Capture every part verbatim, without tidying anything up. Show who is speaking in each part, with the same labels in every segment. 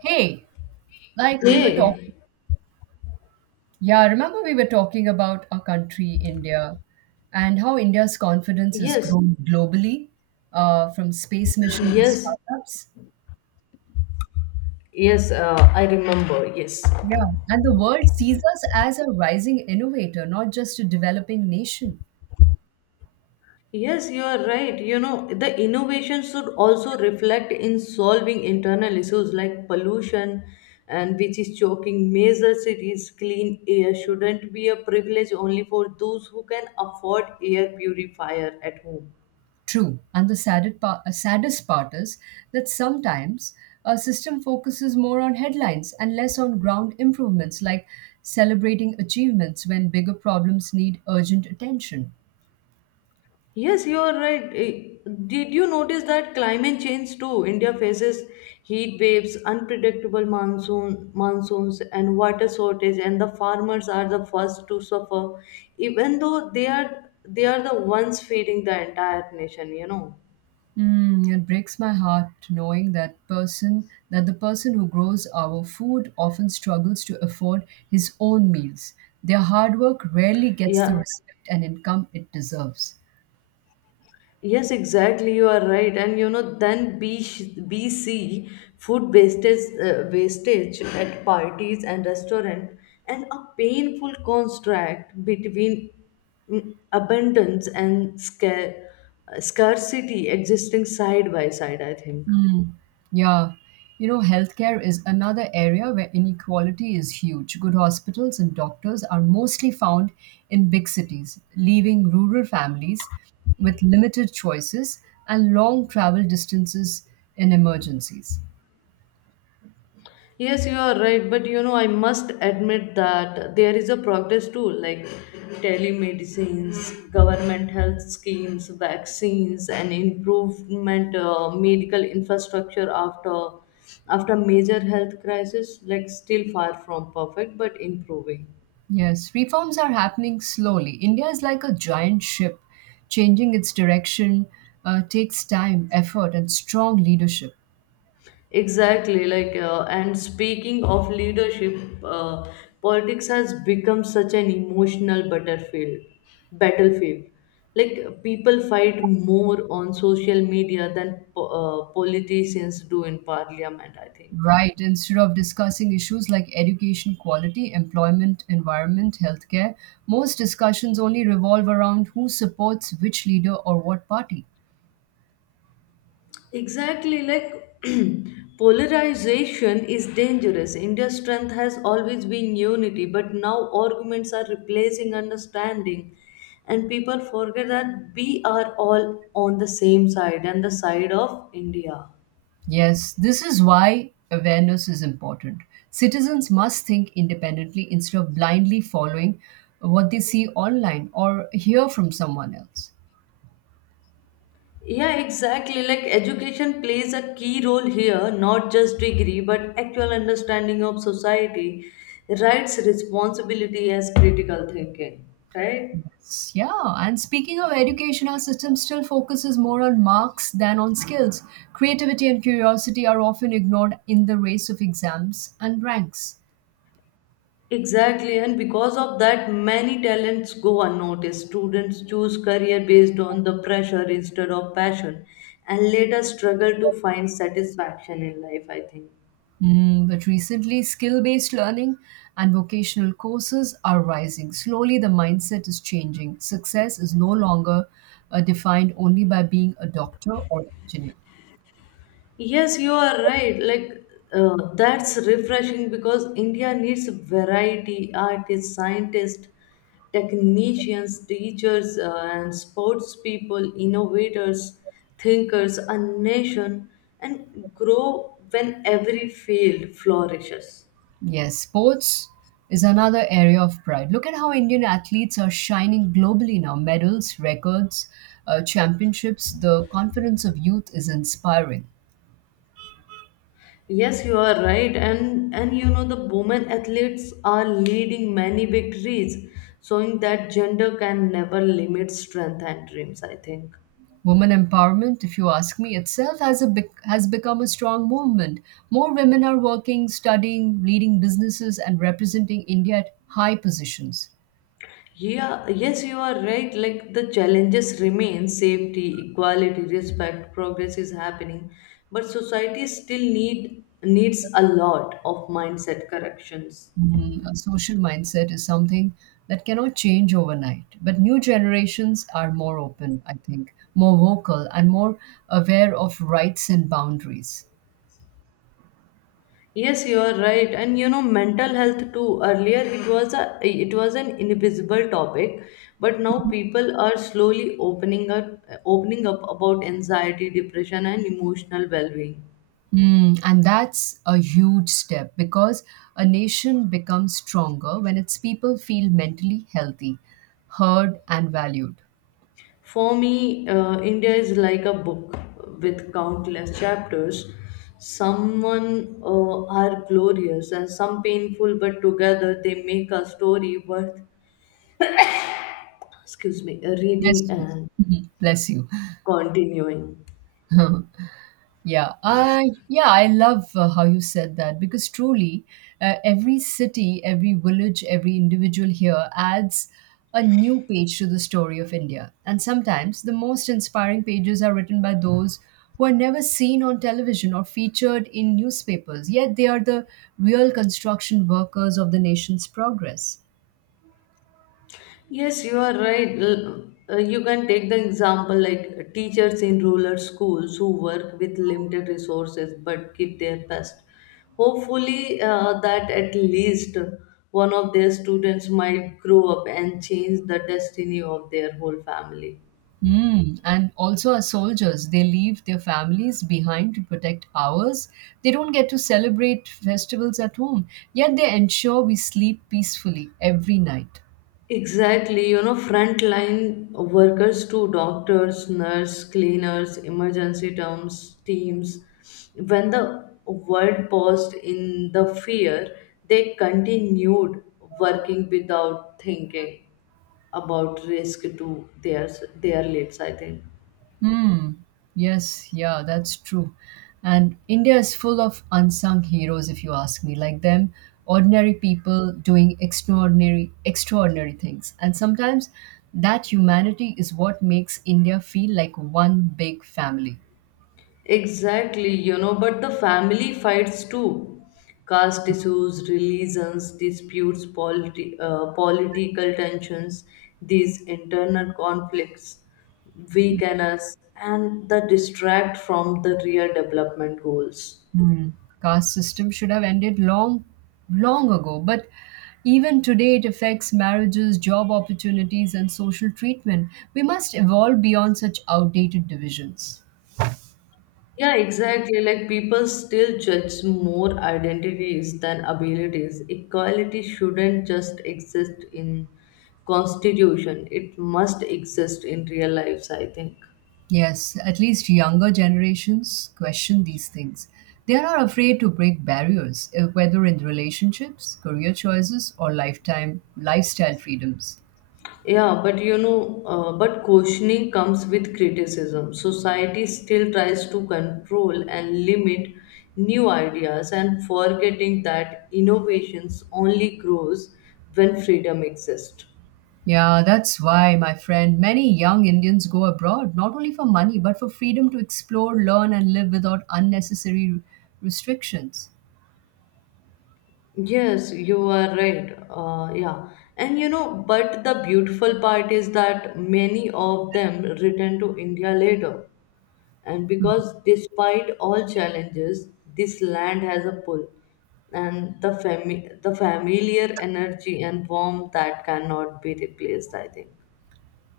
Speaker 1: Hey, like we were talking,
Speaker 2: Hey.
Speaker 1: yeah, remember we were talking about our country, India, and how India's confidence has
Speaker 2: yes,
Speaker 1: grown globally, uh, from space mission to
Speaker 2: yes,
Speaker 1: startups.
Speaker 2: yes, uh, I remember. Yes,
Speaker 1: Yeah, and the world sees us as a rising innovator, not just a developing nation.
Speaker 2: yes, you are right. You know, the innovation should also reflect in solving internal issues like pollution and which is choking major cities. Clean air shouldn't be a privilege only for those who can afford air purifier at home.
Speaker 1: True, and the saddest part, uh, saddest part is that sometimes our system focuses more on headlines and less on ground improvements, like celebrating achievements when bigger problems need urgent attention.
Speaker 2: Yes, you are right. Eh, Did you notice that climate change too? India faces heat waves, unpredictable monsoon, monsoons, and water shortage, and the farmers are the first to suffer, even though they are they are the ones feeding the entire nation. You know.
Speaker 1: Mm, it breaks my heart knowing that person that the person who grows our food often struggles to afford his own meals. Their hard work rarely gets the
Speaker 2: Yeah.
Speaker 1: respect and income it deserves.
Speaker 2: Yes, exactly. You are right. And you know, then B BC food wastage, uh, wastage at parties and restaurant, and a painful contract between mm, abundance and scar- uh, scarcity existing side by side, I think.
Speaker 1: Mm, yeah. You know, healthcare is another area where inequality is huge. Good hospitals and doctors are mostly found in big cities, leaving rural families with limited choices and long travel distances in emergencies.
Speaker 2: Yes, you are right, but you know, I must admit that there is a progress too, like telemedicines, government health schemes, vaccines, and improvement uh, medical infrastructure after after major health crisis. Like still far from perfect, but improving.
Speaker 1: Yes, reforms are happening slowly. India is like a giant ship. Changing its direction uh, takes time, effort, and strong leadership.
Speaker 2: Exactly, like, uh, and speaking of leadership, uh, politics has become such an emotional battlefield. Battlefield, like people fight more on social media than po- uh, politicians do in parliament. I think.
Speaker 1: Right, instead of discussing issues like education quality, employment, environment, healthcare, most discussions only revolve around who supports which leader or what party.
Speaker 2: Exactly, like polarization is dangerous. India's strength has always been unity, but now arguments are replacing understanding, and people forget that we are all on the same side and the side of India.
Speaker 1: Yes, this is why awareness is important. Citizens must think independently instead of blindly following what they see online or hear from someone else.
Speaker 2: Yeah, exactly. Like education plays a key role here, not just degree, but actual understanding of society, rights, responsibility as critical thinking, right?
Speaker 1: Yes, yeah, and speaking of education, our system still focuses more on marks than on skills. Creativity and curiosity are often ignored in the race of exams and ranks.
Speaker 2: Exactly, and because of that, many talents go unnoticed. Students choose career based on the pressure instead of passion and later struggle to find satisfaction in life, I think.
Speaker 1: Mm, but recently, skill based learning and vocational courses are rising. Slowly, the mindset is changing. Success is no longer uh, defined only by being a doctor or engineer.
Speaker 2: Yes, you are right. Like uh, that's refreshing because India needs variety, artists, scientists, technicians, teachers, uh, and sports people, innovators, thinkers, a nation, and grow when every field flourishes.
Speaker 1: Yes, sports is another area of pride. Look at how Indian athletes are shining globally now medals, records, uh, championships. The confidence of youth is inspiring.
Speaker 2: Yes, you are right, and and you know the women athletes are leading many victories, showing that gender can never limit strength and dreams. I think.
Speaker 1: Women empowerment, if you ask me, itself has, a bec- has become a strong movement. More women are working, studying, leading businesses, and representing India at high positions.
Speaker 2: Yeah, yes, you are right. Like the challenges remain safety, equality, respect, progress is happening, but society still need needs a lot of mindset corrections.
Speaker 1: Mm, a social mindset is something that cannot change overnight. But new generations are more open, I think, more vocal, and more aware of rights and boundaries.
Speaker 2: Yes, you are right. And you know, mental health too. Earlier it was a it was an invisible topic, but now people are slowly opening up opening up about anxiety, depression, and emotional well-being.
Speaker 1: Mm, and that's a huge step because a nation becomes stronger when its people feel mentally healthy, heard, and valued.
Speaker 2: For me, uh, India is like a book with countless chapters. Someone uh, are glorious and some painful, but together they make a story worth, excuse me, reading
Speaker 1: Bless you.
Speaker 2: and
Speaker 1: Mhm. Bless you.
Speaker 2: continuing.
Speaker 1: Yeah, I yeah, I love uh, how you said that because truly, uh, every city, every village, every individual here adds a new page to the story of India. And sometimes the most inspiring pages are written by those who are never seen on television or featured in newspapers, yet they are the real construction workers of the nation's progress.
Speaker 2: Yes, you are right. L- uh, You can take the example like uh, teachers in rural schools who work with limited resources but give their best. Hopefully, uh, that at least one of their students might grow up and change the destiny of their whole family.
Speaker 1: Mm, and also, as soldiers, they leave their families behind to protect ours. They don't get to celebrate festivals at home, yet they ensure we sleep peacefully every night.
Speaker 2: Exactly, you know, frontline workers too, doctors, nurse, cleaners, emergency terms, teams. When the world paused in the fear, they continued working without thinking about risk to their their lives, I think.
Speaker 1: Hmm. Yes, yeah, that's true. And India is full of unsung heroes, if you ask me, like them, ordinary people doing extraordinary, extraordinary things. And sometimes that humanity is what makes India feel like one big family.
Speaker 2: Exactly, you know, but the family fights too. Caste issues, religions, disputes, politi- uh, political tensions, these internal conflicts weaken us and the distract from the real development goals.
Speaker 1: Hmm. Caste system should have ended long, long ago. But even today, it affects marriages, job opportunities, and social treatment. We must evolve beyond such outdated divisions.
Speaker 2: Yeah, exactly. Like people still judge more identities than abilities. Equality shouldn't just exist in constitution. It must exist in real lives, I think.
Speaker 1: Yes, at least younger generations question these things. They are not afraid to break barriers, eh, whether in relationships, career choices, or lifetime lifestyle freedoms.
Speaker 2: Yeah, but you know, uh, but questioning comes with criticism. Society still tries to control and limit new ideas and forgetting that innovations only grows when freedom exists.
Speaker 1: Yeah, that's why, my friend, many young Indians go abroad not only for money but for freedom to explore, learn, and live without unnecessary restrictions.
Speaker 2: Yes, you are right. Uh, yeah. And you know, but the beautiful part is that many of them return to India later and because despite all challenges this land has a pull and the fami- the familiar energy and warmth that cannot be replaced, I think.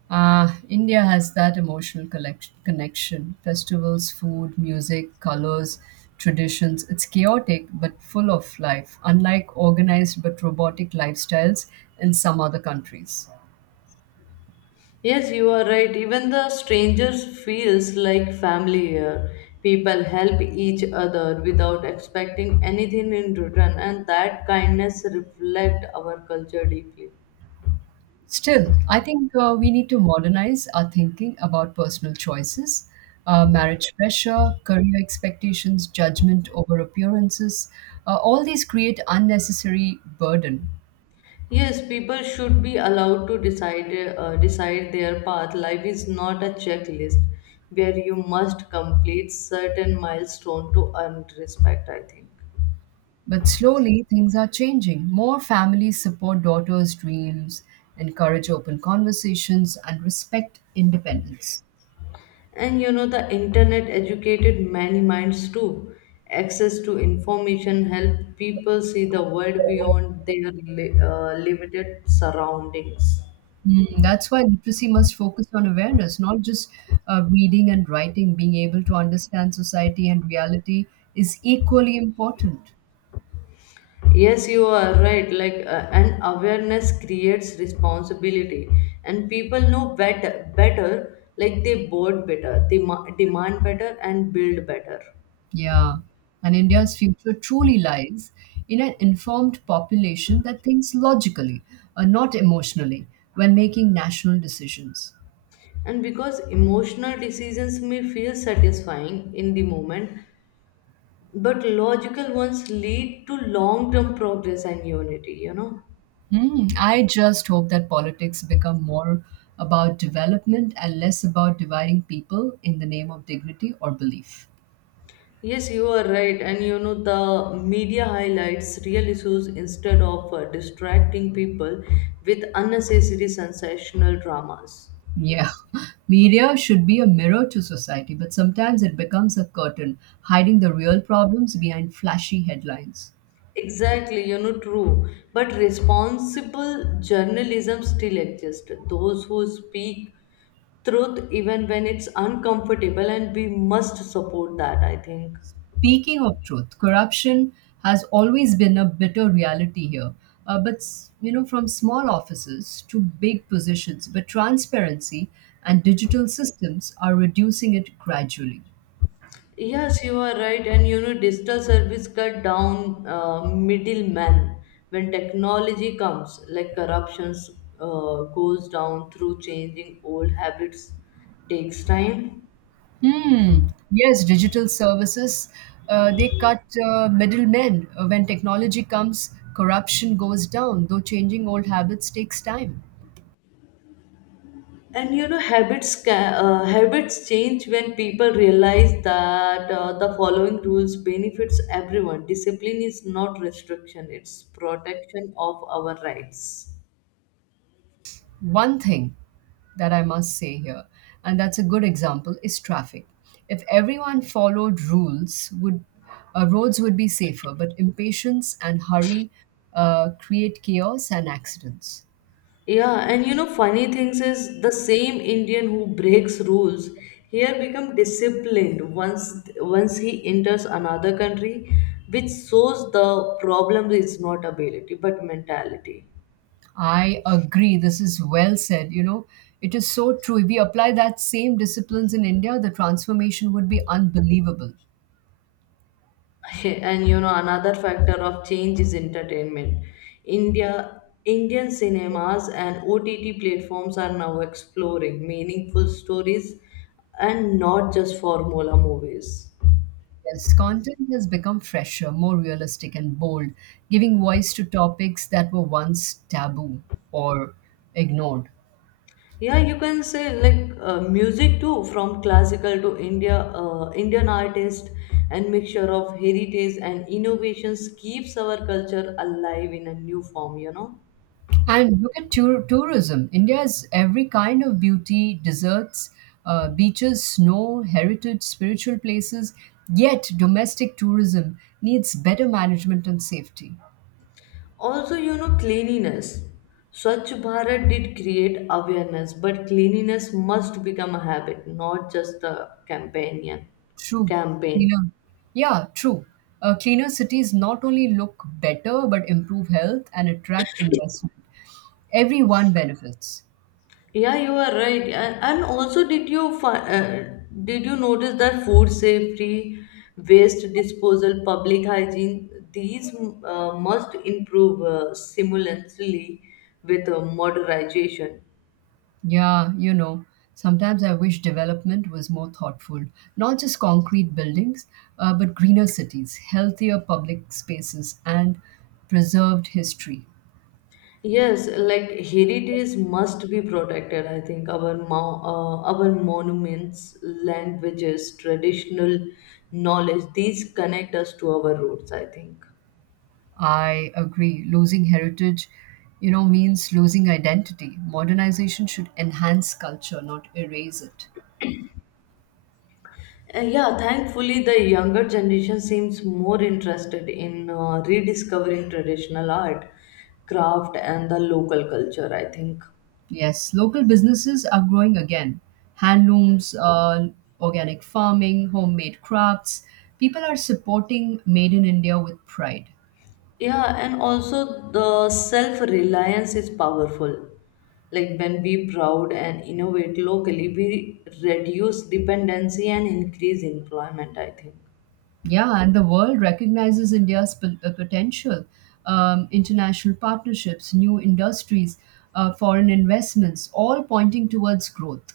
Speaker 1: Ah, India has that emotional collect- connection festivals, food, music, colors, traditions. It's chaotic but full of life, unlike organized but robotic lifestyles in some other countries.
Speaker 2: Yes, you are right. Even the strangers feels like family here. People help each other without expecting anything in return, and that kindness reflect our culture deeply.
Speaker 1: Still, I think uh, we need to modernize our thinking about personal choices, uh, marriage pressure, career expectations, judgment over appearances. Uh, all these create unnecessary burden.
Speaker 2: Yes, people should be allowed to decide uh, decide their path. Life is not a checklist where you must complete certain milestone to earn respect, I think.
Speaker 1: But slowly, things are changing. More families support daughters' dreams, encourage open conversations, and respect independence.
Speaker 2: And you know, the internet educated many minds too. Access to information helped people see the world beyond their li- uh, limited surroundings.
Speaker 1: Mm, that's why literacy must focus on awareness, not just uh, reading and writing. Being able to understand society and reality is equally important.
Speaker 2: Yes, you are right. Like, uh, an awareness creates responsibility, and people know better. Better, like they board better, they ma- demand better, and build better.
Speaker 1: Yeah. And India's future truly lies in an informed population that thinks logically, uh, not emotionally, when making national decisions.
Speaker 2: And because emotional decisions may feel satisfying in the moment, but logical ones lead to long-term progress and unity. You know.
Speaker 1: Hmm. I just hope that politics become more about development and less about dividing people in the name of dignity or belief.
Speaker 2: Yes, you are right. And you know, the media highlights real issues instead of uh, distracting people with unnecessary sensational dramas.
Speaker 1: Yeah, media should be a mirror to society, but sometimes it becomes a curtain, hiding the real problems behind flashy headlines.
Speaker 2: Exactly, you know, true. But responsible journalism still exists. Those who speak truth even when it's uncomfortable, and we must support that, I think.
Speaker 1: Speaking of truth, corruption has always been a bitter reality here. Uh, but s- you know, from small offices to big positions, but transparency and digital systems are reducing it gradually.
Speaker 2: Yes, you are right. And you know, digital service cut down uh, middlemen when technology comes, like corruptions uh, goes down through changing old habits takes time.
Speaker 1: Hmm. Yes, digital services, uh, they cut uh, middlemen. Uh, When technology comes, corruption goes down, though changing old habits takes time.
Speaker 2: And you know, habits ca- uh, habits change when people realize that uh, the following rules benefits everyone. Discipline is not restriction; it's protection of our rights.
Speaker 1: One thing that I must say here, and that's a good example, is traffic. If everyone followed rules, would uh, roads would be safer, but impatience and hurry uh, create chaos and accidents.
Speaker 2: Yeah, and you know, funny things is the same Indian who breaks rules here become disciplined once once he enters another country, which shows the problem is not ability but mentality.
Speaker 1: I agree. This is well said. You know, it is so true. If we apply that same disciplines in India, the transformation would be unbelievable.
Speaker 2: And you know another factor of change is entertainment. India indian cinemas and OTT platforms are now exploring meaningful stories and not just formula movies.
Speaker 1: Yes, content has become fresher, more realistic, and bold, giving voice to topics that were once taboo or ignored.
Speaker 2: Yeah, you can say, like uh, music too, from classical to india uh, Indian artist and mixture of heritage and innovations keeps our culture alive in a new form, you know.
Speaker 1: And look at tour- tourism. India has every kind of beauty, deserts, uh, beaches, snow, heritage, spiritual places. Yet, domestic tourism needs better management and safety.
Speaker 2: Also, you know, cleanliness, Swachh Bharat did create awareness, but cleanliness must become a habit, not just a companion
Speaker 1: True.
Speaker 2: campaign.
Speaker 1: Cleaner. Yeah, true. Uh, cleaner cities not only look better but improve health and attract investment. Everyone benefits.
Speaker 2: Yeah, you are right. A- And also, did you fi- uh, did you notice that food safety, waste disposal, public hygiene, these uh, must improve uh, simultaneously with uh, modernization.
Speaker 1: Yeah, you know, sometimes I wish development was more thoughtful. Not just concrete buildings, uh, but greener cities, healthier public spaces, and preserved history.
Speaker 2: Yes, like heritage must be protected. I think our mo- uh, our monuments, languages, traditional knowledge, these connect us to our roots. I think.
Speaker 1: I agree. Losing heritage, you know, means losing identity. Modernization should enhance culture, not erase it.
Speaker 2: Uh, yeah, thankfully, the younger generation seems more interested in uh, rediscovering traditional art, craft, and the local culture, I think.
Speaker 1: Yes, local businesses are growing again. Handlooms, uh, organic farming, homemade crafts. People are supporting Made in India with pride.
Speaker 2: Yeah, and also the self reliance is powerful. Like when we proud and innovate locally, we reduce dependency and increase employment, I think.
Speaker 1: Yeah, and the world recognizes India's p- uh, potential. Um, international partnerships, new industries, uh, foreign investments, all pointing towards growth.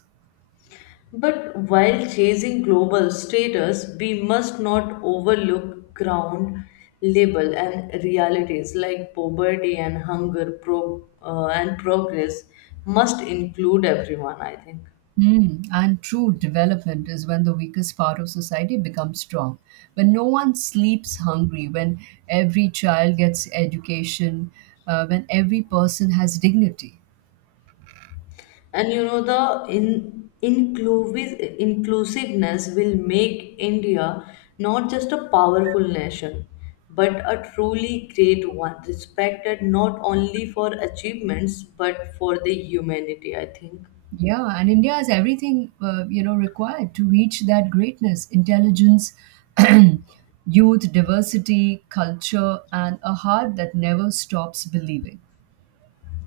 Speaker 2: But while chasing global status, we must not overlook ground level and realities like poverty and hunger pro- uh, and progress must include everyone, I think.
Speaker 1: Mm, and true development is when the weakest part of society becomes strong. When no one sleeps hungry, when every child gets education, uh, when every person has dignity.
Speaker 2: And you know, the in, inclusive, inclusiveness will make India not just a powerful nation, but a truly great one, respected not only for achievements but for the humanity, I think.
Speaker 1: Yeah, and India has everything uh, you know required to reach that greatness: intelligence, youth, diversity, culture, and a heart that never stops believing.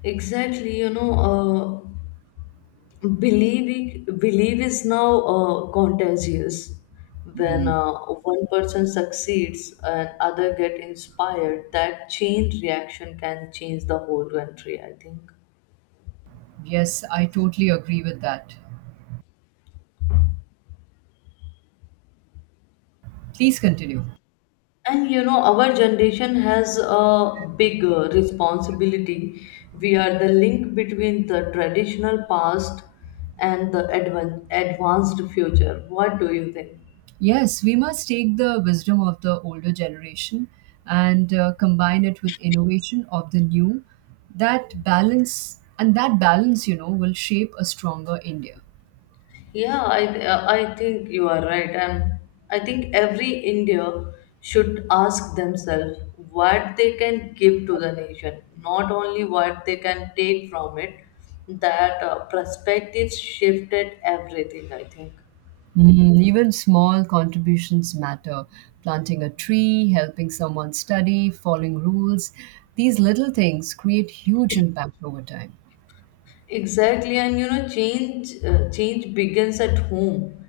Speaker 2: Exactly, you know, uh, believe belief is now uh, contagious. When
Speaker 1: Mm,
Speaker 2: uh, one person succeeds and other get inspired, that chain reaction can change the whole country. I think.
Speaker 1: yes, I totally agree with that. Please continue.
Speaker 2: And you know, our generation has a big uh, responsibility. We are the link between the traditional past and the advan- advanced future. What do you think?
Speaker 1: Yes, we must take the wisdom of the older generation and uh, combine it with innovation of the new. That balance and that balance, you know, will shape a stronger India.
Speaker 2: Yeah, I uh, I think you are right, and I think every India should ask themselves what they can give to the nation, not only what they can take from it. That uh, perspective shifted everything. I think.
Speaker 1: Mm, even small contributions matter. Planting a tree, helping someone study, following rules. These little things create huge impact over time.
Speaker 2: Exactly, and you know, change uh, change begins at home.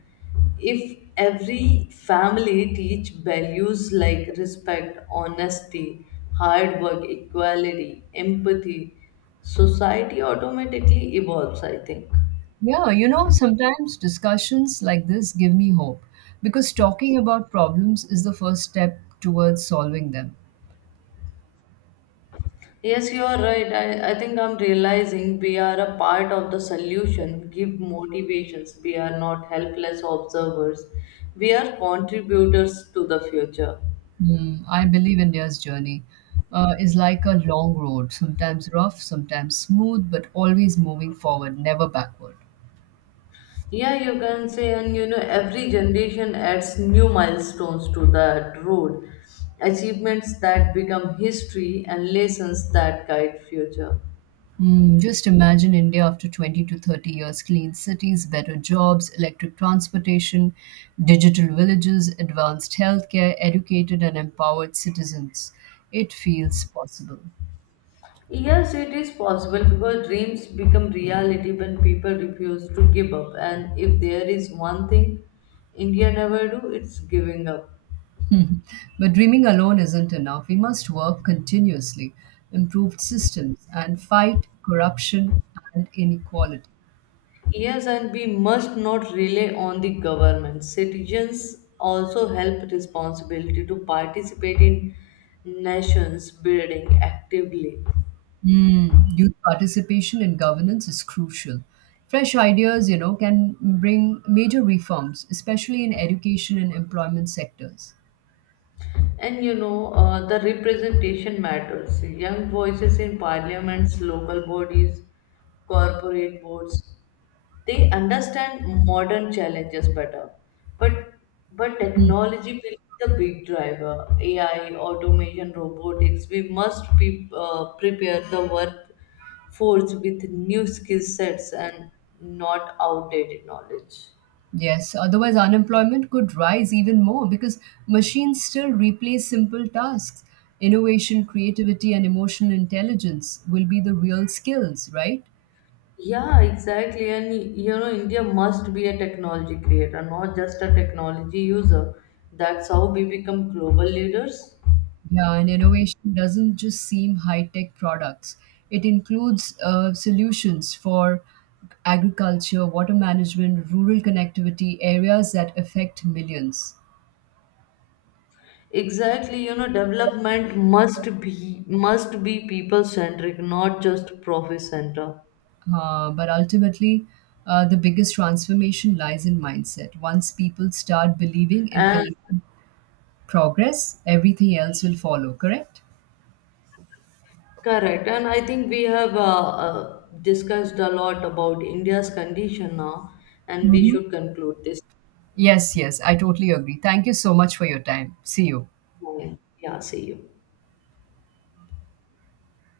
Speaker 2: If every family teach values like respect, honesty, hard work, equality, empathy, society automatically evolves, I think.
Speaker 1: Yeah, you know, sometimes discussions like this give me hope because talking about problems is the first step towards solving them.
Speaker 2: Yes, you are right. I, I think I'm realizing we are a part of the solution, give motivations. We are not helpless observers. We are contributors to the future.
Speaker 1: Mm, I believe India's journey uh, is like a long road, sometimes rough, sometimes smooth, but always moving forward, never backward.
Speaker 2: Yeah, you can say, and you know, every generation adds new milestones to that road, achievements that become history, and lessons that guide future.
Speaker 1: Mm, just imagine India after twenty to thirty years clean cities, better jobs, electric transportation, digital villages, advanced healthcare, educated and empowered citizens. It feels possible.
Speaker 2: Yes, it is possible because dreams become reality when people refuse to give up. And if there is one thing India never do, it's giving up.
Speaker 1: Hmm. But dreaming alone isn't enough. We must work continuously, improve systems, and fight corruption and inequality.
Speaker 2: Yes, and we must not rely on the government. Citizens also help responsibility to participate in nations building actively.
Speaker 1: Mm, youth participation in governance is crucial. Fresh ideas, you know, can bring major reforms, especially in education and employment sectors.
Speaker 2: And you know, uh, the representation matters. Young voices in parliaments, local bodies, corporate boards, they understand modern challenges better. But but technology will be the big driver. A I, automation, robotics. We must be uh, prepare the workforce with new skill sets and not outdated knowledge.
Speaker 1: Yes, otherwise unemployment could rise even more because machines still replace simple tasks. Innovation, creativity, and emotional intelligence will be the real skills, right?
Speaker 2: Yeah, exactly. And you know, India must be a technology creator, not just a technology user. That's how we become global leaders.
Speaker 1: Yeah, and innovation doesn't just seem high tech products. It includes uh, solutions for agriculture, water management, rural connectivity, areas that affect millions.
Speaker 2: Exactly, you know, development must be must be people centric, not just profit center.
Speaker 1: Uh, but ultimately, uh, the biggest transformation lies in mindset. Once people start believing in
Speaker 2: And
Speaker 1: collective progress, everything else will follow, correct?
Speaker 2: correct. And I think we have uh, uh, discussed a lot about India's condition now, and we
Speaker 1: Hmm.
Speaker 2: should conclude this.
Speaker 1: Yes, yes, I totally agree. Thank you so much for your time. See you.
Speaker 2: Yeah, see you.